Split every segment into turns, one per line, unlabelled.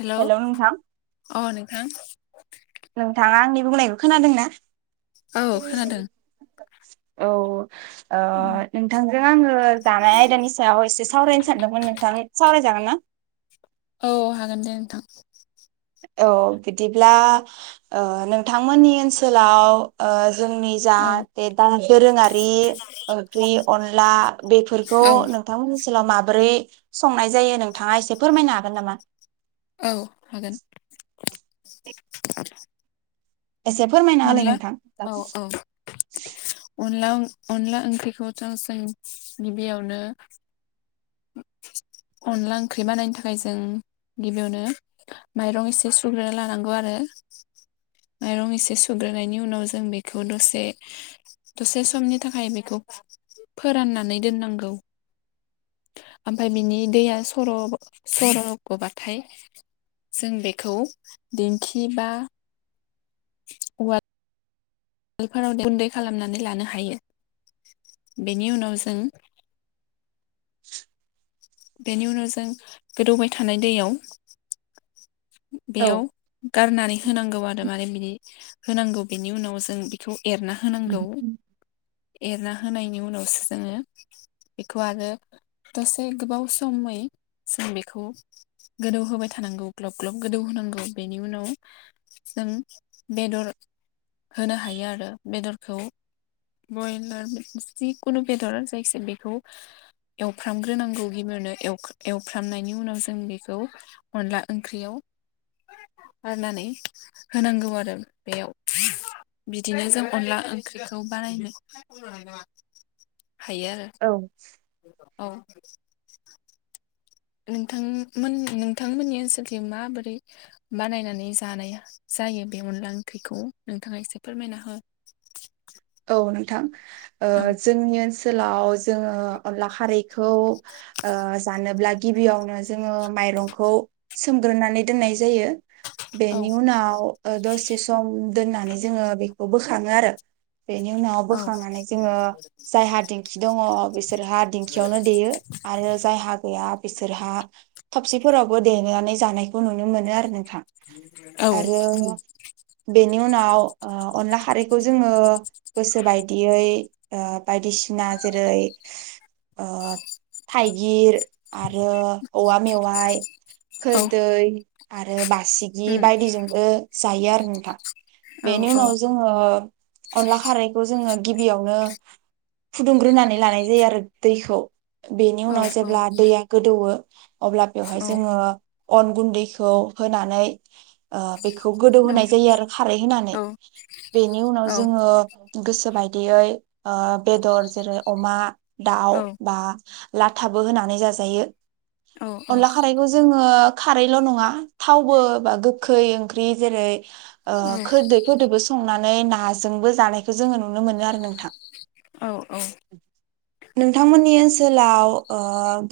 हेल
hello नोंथां
औ नोंथां
नोंथाङा आंनि बुंनायखौ खोनादों ना?
औ खोनादों,
औ ओ नोंथांजों आङो जानाय आयदानि सायाव एसे सावरायनो सानदोंमोन नोंथां सावरायजागोन ना?
औ हागोन दे [inaudible]
औ बिदिब्ला ओ नोंथांमोननि ओनसोलाव ओ, जोंनि जा
औ
बे दा दोरोङारि ओंख्रि अनला बेफोरखौ
औ
नोंथांमोन ओनसोलाव माबोरै, संनाय जायो नोंथाङा एसे फोरमायनो हागोन नामा?
औ हागोन। [inaudible]
एसे फोरमायना होलाय
अनला
नोंथां
औ
नोंथां
औ अनला अनला ओंख्रिखैथ' जों गिबियावनो अनला ओंख्रि बानायनो थाखाय जों गिबियावनो माइरं एसे सुग्रोना लानांगौ आरो माइरं एसेसु सुग्रोनायनि उनाव जों बेखौ दसे दसे समनि थाखाय बेखौ फोराननानै दोननांगौ ओमफ्राय बिनि दैया सर सर गबाथाय जों बेखौ दिखि बा। उवाद, उवालफोराव गुन्दै खालामनानै लानो हायो बेनि उनाव जों। बेनि उनाव जों गोदौबाय थानाय दैयाव।
औ
बेयाव गारनानै होनांगौ आरो माने बिनि, होनांगौ बेनि उनाव जों बेखौ। एरना होनांगौ। एरना होनायनि उनावसो जोङो बेखौ आरो दसे गोबाव समै जों बेखौ गोदौ होबाय थानांगौ ग्लब। ग्लब ग्लब गोदौ होनांगौ बेनि उनाव जों बेदर होनो हायो आरो बेदरखौ बयलार जिखुनु बेदर जायखिया बेखौ एवफ्रामग्रोनांगौ गिबियावनो एवफ्रामनायनि उनाव जों बेखौ अनला ओं ओंख्रियाव गारनानै होनांगौ आरो बेयाव बिदिनो जों अनला ओंख्रिखौ बानायनो हायो आरो
औ
औ नोंथांमोन नोंथांमोननि ओनसोलथि माबोरै बानायनानै जानाय जायो बे अनला ओंख्रिखौ नोंथाङा एसे फोरमायना हो,
अ नोंथां ओ
औ
जोंनि ओनस दोलाव जोङो अनला खारैखौ ओ जानोब्ला गिबियावनो जोङो माइरंखौ सोमग्रोनानै दोननाय जायो।
औ
बेनि उनाव दसे सम दोननानै जोङो बे औ बोखाङो आरो बेनि उनाव
औ
बोखांनानै जोङो जायहा दिंखि दङ बिसोरहा दिंखियावनो देयो आरो जायहा गैया बिसोरहा थबसिफोरावबो देनानै जानाय, बो नुनो मोनो आरो नोंथां
औ
आरो बेनि उनाव ओ अनला हारै खौ जोङो गोसो बायदियै ओ बायदिसिना जेरै ओ थाइगिर आरो औवा मेवाय
औ
खोरदै आरो बा सिगि
उम
बायदिजोंबो जायो आरो नोंथा
औ
बेनि
औ
उनाव जोङो अनला खारैखौ जोङो गिबियावनो फुदुंग्रोनानै लानाय जायो आरो दैखौ बेनि
औ
उनाव
औ
जेब्ला दैया गोदौवो अब्ला बेवहाय जोङो अन गुन्दैखौ होनानै ओ बेखौ गोदौ
औ
होनाय जायो आरो खारै होनानै
औ
बेनि उनाव
औ
जोङो गोसो बायदियै ओ बेदर जेरै अमा दाउ
औ
बा लाथाबो होनानै जाजायो। अनला खारैखौ जोङो खारैल' नङा थावबो बा गोैखै ओंख्रि जेरै ओ खोरदैफोरदोबो संनानै ना जोंबो जानायखो जोङो नुनो मोनो आरो नोंथां। नोंथांमोननि ओनसोलाव ओ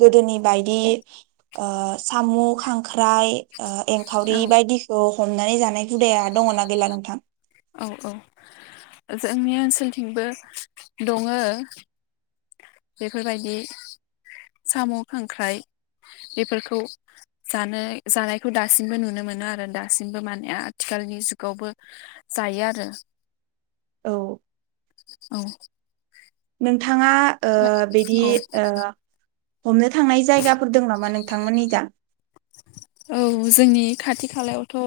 गोदोनि बायदि ओ सामु खांख्राइ एंखावरि बायदिखौ हमनानै जानाय हुदाया दङना गैला नोंथा?
औ औ जोंनि ओनसोलथिंबो दङो बेफोरबायदि साम' खांख्राइ बेफोरखौ जानो जानायखौ दासिमबो नुनो मोनो आरो दासिमबो माने आथिखालनि जुगावबो जायो आरो।
औ।
औ।
नोंथाङा ओ बिदि
औ
ओ हमनो थांनाय जायगाफोर दों नामा नों थांमोननिजा?
औ जोंनि खाथि खालायावथ'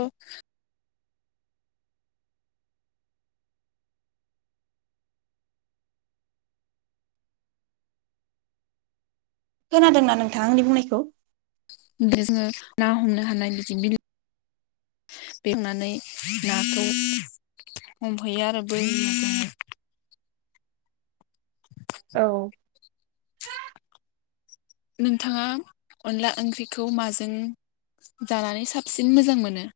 खोनादोंना नोंथाङा आंनि बुंनायखौ?
बे जोङो ना हमनो हानाय बिदि बिलो बेवनानै नाखौ हमहैयो आरो बै
औ।
नोंथाङा अनला ओंख्रिखौ माजों जानानै साबसिन मोजां मोनो?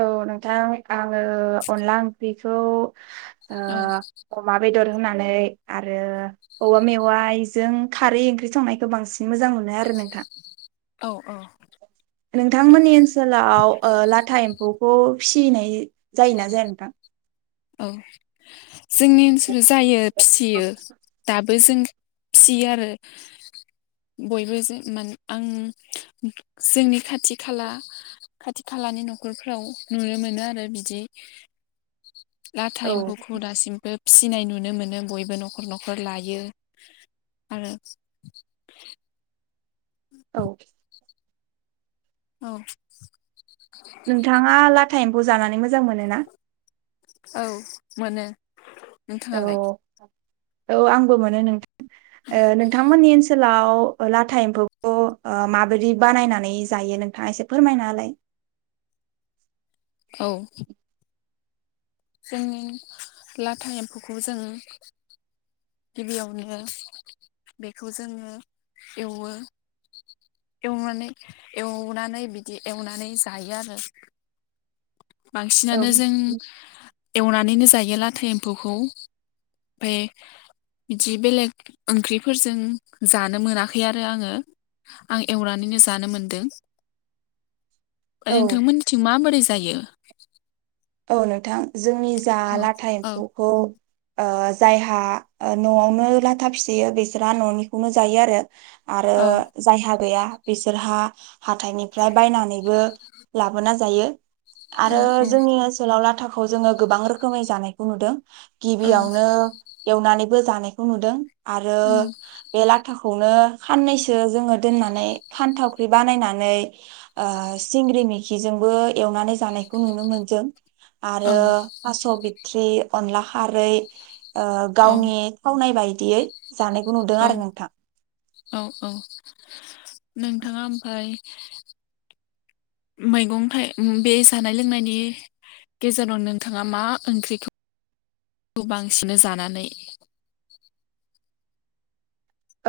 औ नोंथां आङो अनला ओंख्रिखौ ओ
औ।
अमा बेदर होनानै आरो औवा मेवाइजों खारै ओंख्रि संनायखौ बांसि न मोजां मोननाय आरो नोंथां।
औ औ
नोंथांमोननि ओनसोलाव ओ लाथा एम्फौखौ फिसिनाय जायोना जाया नोंथां?
औ जोंनि ओसोल जायो फिसियो दाबो जों फियो आरो बयबो जे मान आं जोंनि खाथि खाला खाथि खालानि नखरफ्राव नुनो मोनो आरो बिदि लाथा
औ
एम्फौखौ दासिमबो फिसिनाय नु नुनो मोनो बयबो नखर नखर लायो आरो।
औ।
औ।
नोंथांङा लाथा एम फौखौ जानानै मोजां मोनोना?
औ मोनो।
औ
नोंथांङालाय?
औ आंबो मोनो नों ओ नोंथांमोननि ओनसोल लाव लाथा एम्फौखौ ओ माबायदि बानायनानै जायो नोंथांङा एसे फोरमायना होलाय।
औ जोंनि लाथा एम्फौखौ जों गिबियावनो बेखौ जोंङो एवो एवनानै एवनानै बिदि एवनानै जायो आरो।
औ
बांसिनानो जों एवनानैनो जायो लाथा एम्फौखौ ओमफाय बिदि बेलेग ओंख्रिफोरजों जानो मोनाखै आरो आङो आं एवनानैनो जानो मोनदो।
औ
नोंथां मोननिथिं माबोरै जायो।
औ नोंथां। जोंनि जा
औ
लाथा
औ
एम्फौखौ ओ जायहा ओ नआवनो लाथा फियो बिसोरहा ननिखौनो जायो आरो। आरो
औ
जायहा गैया बिसोरहा हाथाइनिफ्राय बायनानैबो लाबोना जायो।
औ
आरो
औ
जोंनि ओ लाव लाथाखौ जोंङो गोबां रोखोमै जानायखौ नुदों।
औ
गिबियावनो एवनानै बो जानायखौ नुदों। आरो
उम
बे ला थाखौनो खाननैसो जोंङो दोननानै खानथावख्रि बानायनानै ओ सिंग्रि मैखिजोंबो एवनानै जानायखौ नुनो मोनदों।
औ
आरो थास बि थ्रि अनला खारै ओ
औ
गावनिखौ नायबाय देयै जानायखौ नुदों
औ
आरो नोंथां
औ औ नोंथाङा ओमफाय मैगं थाइ बे जानाय लोंनायनि गेजेराव नोंथाङा मा ओंख्रिखौ बांसिनो जानानै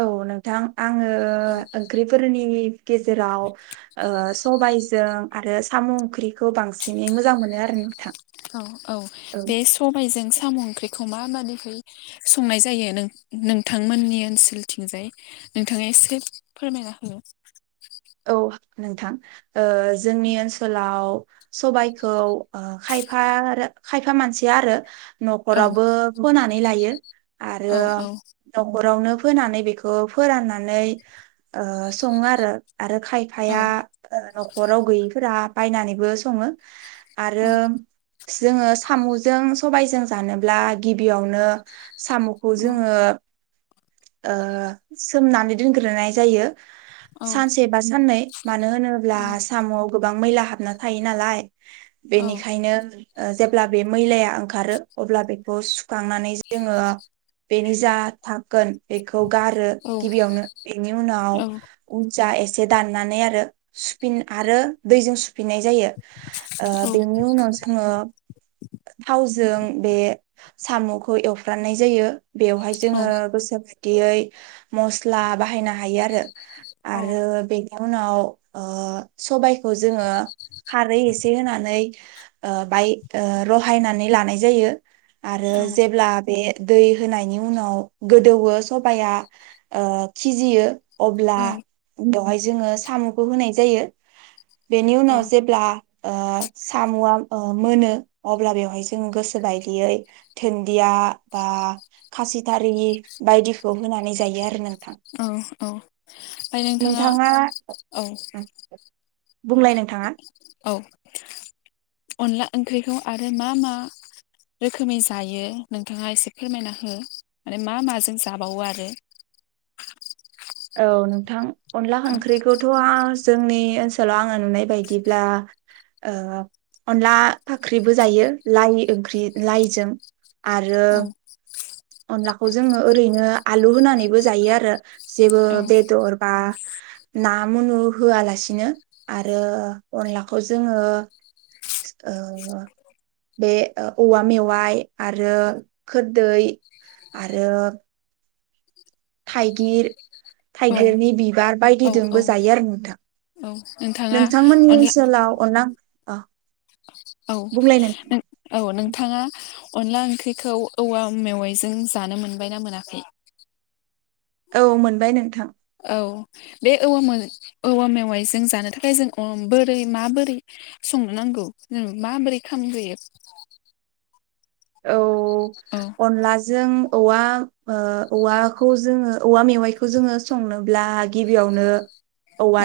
औ नोंथां। आङो ओंख्रिफोरनि गेजेराव ओ सबाइज जों आरो साम ओंख्रिखौ बांसिनै मोजां मोनो आरो नोंथां।
औ औ बे सबायजों साम' ओंख्रिखौ मााबादिहै संनाय जायो नों-नोंथांमोननि ओनसोलथिंजाय नोंथाङा एसे फोरमायना हो।
औ नोंथां। ओ जोंनि ओनसोलाव सबाइखौ खायफा रो खायफा मानसिया आरो
औ
नखरावबो फोनानै लायो आरो
औ औ
नखरावनो फोनानै बेखौ फोराननानै ओ सङो आरो आरो
औ
खायफाया ओ नखराव गैयिफोरा बायनानैबो सङो। आरो
औ
जोङो साम'जों सबायजों जानोब्ला गिबियावनो साम'खौ
औ
जोङो ओ सोमनानै दोनग्रोनाय जायो।
औ
सानसे बा साननै मानो होनोब्ला
औ
आसामावबो बां मैला हाबना थायो नालाय
औ
बेनिखायनो ओ जेब्ला बे मैलाया ओंखारो अब्ला बेखौ सुखांनानै जोङो बेनि जा थागगोन बेखौ गारो
औ
गिबियावनो बेनि उनाव
औ
जा एसे दाननानै आरो सुफिन आरो दैजों सु फिनाय जायो ओ बेनि उनाव जोङो थावजो जों बे सामखौ एवफ्राननाय जायो। बेवहाय
औ
जोङो गोसो दियै मस्ला बाहायनो हायो आरो आरो बे इनि उनाव ओ सबाय खौ जोङो खारै एसे होनानै ओ बाय रहायनानै लानाय जायो। आरो जेब्ला बे दै होनायनि उनाव गोदौवो सबाया ओ खिजियो अब्ला
औ
बेवहाय जोङो सामखौ होनाय जायो। बेनि
औ
उनाव जेब्ला ओ साम'आ ओ मोनो अब्ला बेवहाय जों गोसो बायदियै धोन्दिया बा खासिथारि बायदिखौ होनानै जायो आरो नों
औ औ ओमफ्राय नोंथां
नोंथाङा बुंलाय नोंथाङा
औ अनला ओंख्रिखौ आरो मा मा रोखोमै जायो नोंथाङा एसे फोरमायना हो, माने मा माजों जाबावो आरो
औ नोंथां अनला
औ
ओंख्रिखौथ' आज जोंनि ओनसोलाव आङो नुनाय बायदिब्ला ओह अनला फाख्रिबो जायो लाइ ओंख्रि लाइजों आरो
औ
अनलाखौ जोङो ओरैनो आलु होनानैबो जायो आरो। जेबो
औ
बेदर बा ना मुनु होआलासिनो आरो अनलाखौ जोङो ओह बे ओ-औवा मेवाइ आरो खोरदै आरो थाइगिर, थाइगिरनि बिबार
औ औ
बायदिदोंबो जायो आरो नोंथां।
औ नोंथाङा
नोंथांमोननि
अनला
ओनसोलाव अनला ओं अह
औ नों औ नोंथाङा अनला ओंख्रिखौ औवा मेवाइजों जानो मोनबाय ना मोनाखै?
औ मोनबाय नोंथां।
औ बे औवा मे औवा मेवाइजों जानो थाखाय जों अ बोरै माबोरै संनो नांगौ जों माबोरै खामग्रोयो?
औ। औ अनलाजों औवा ओ औवाखौ जोङो औवा मेवाइखौ जोङो संनोब्ला गिबियावनो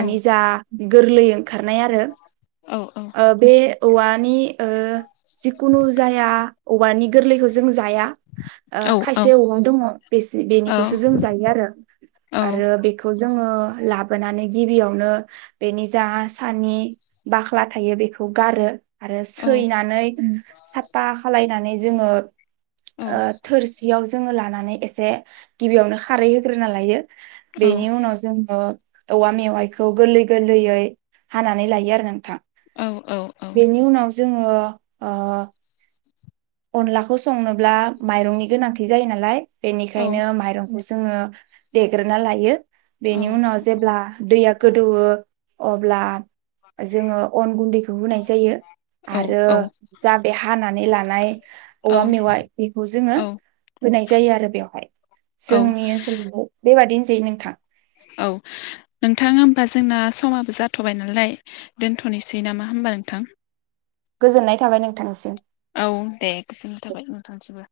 औ
जा गोरलै ओंखारनाय आरो।
औ औ
ओ बे औवा नि ओ जिखुनु जाया औवानि गोरलैखौ जों जाया। ओ
औ
खायसे औवा दङ बेनिखौसो जों जायो आरो
औ
आरो बेखौ जोङो लाबोनानै गिबियावनो बेनि जा सानि बाख्ला थायो बेखौ गारो। आरो
औ
सैनानै साफा फैनानै जोङो थोरसियाव जोङो लाना एसे गिबियावनो खारै होग्रोना लायो।
औ
बेनि उनाव जेनबा औवा मेवाइखौ गोरलै-गोरलैयै हानानै लायो आरो नोंथां।
औ औ
बेनि उनाव जोङो अ अ अनलाखौ संनोब्ला माइरंनि गोनांथि जायो नालाय बेनिखायनो माइरंखौ जोङो देग्रोना लायो। बेनि उनाव जेब्ला दैया गोदौवो अब्ला जोङो अन गुन्दैखौ होनाय जायो आरो जा बे हानानै लानाय औवा मेवाइ बेखौ जोङो
औ औ
होनाय जायो आरो बेवहाय।
औ
जोंनि ओनसोलाव बेबादिनो जायो नोंथां।
औ नों थां होमबा जोंना समाबो जाथबाय नालाय दोनथनोसै नामा होमबा नोंथां?
गोजोननाय थाबाय नोंथांनिसिम।
औ दे गोजोननाय थाबाय नोंथांनिसिमबो।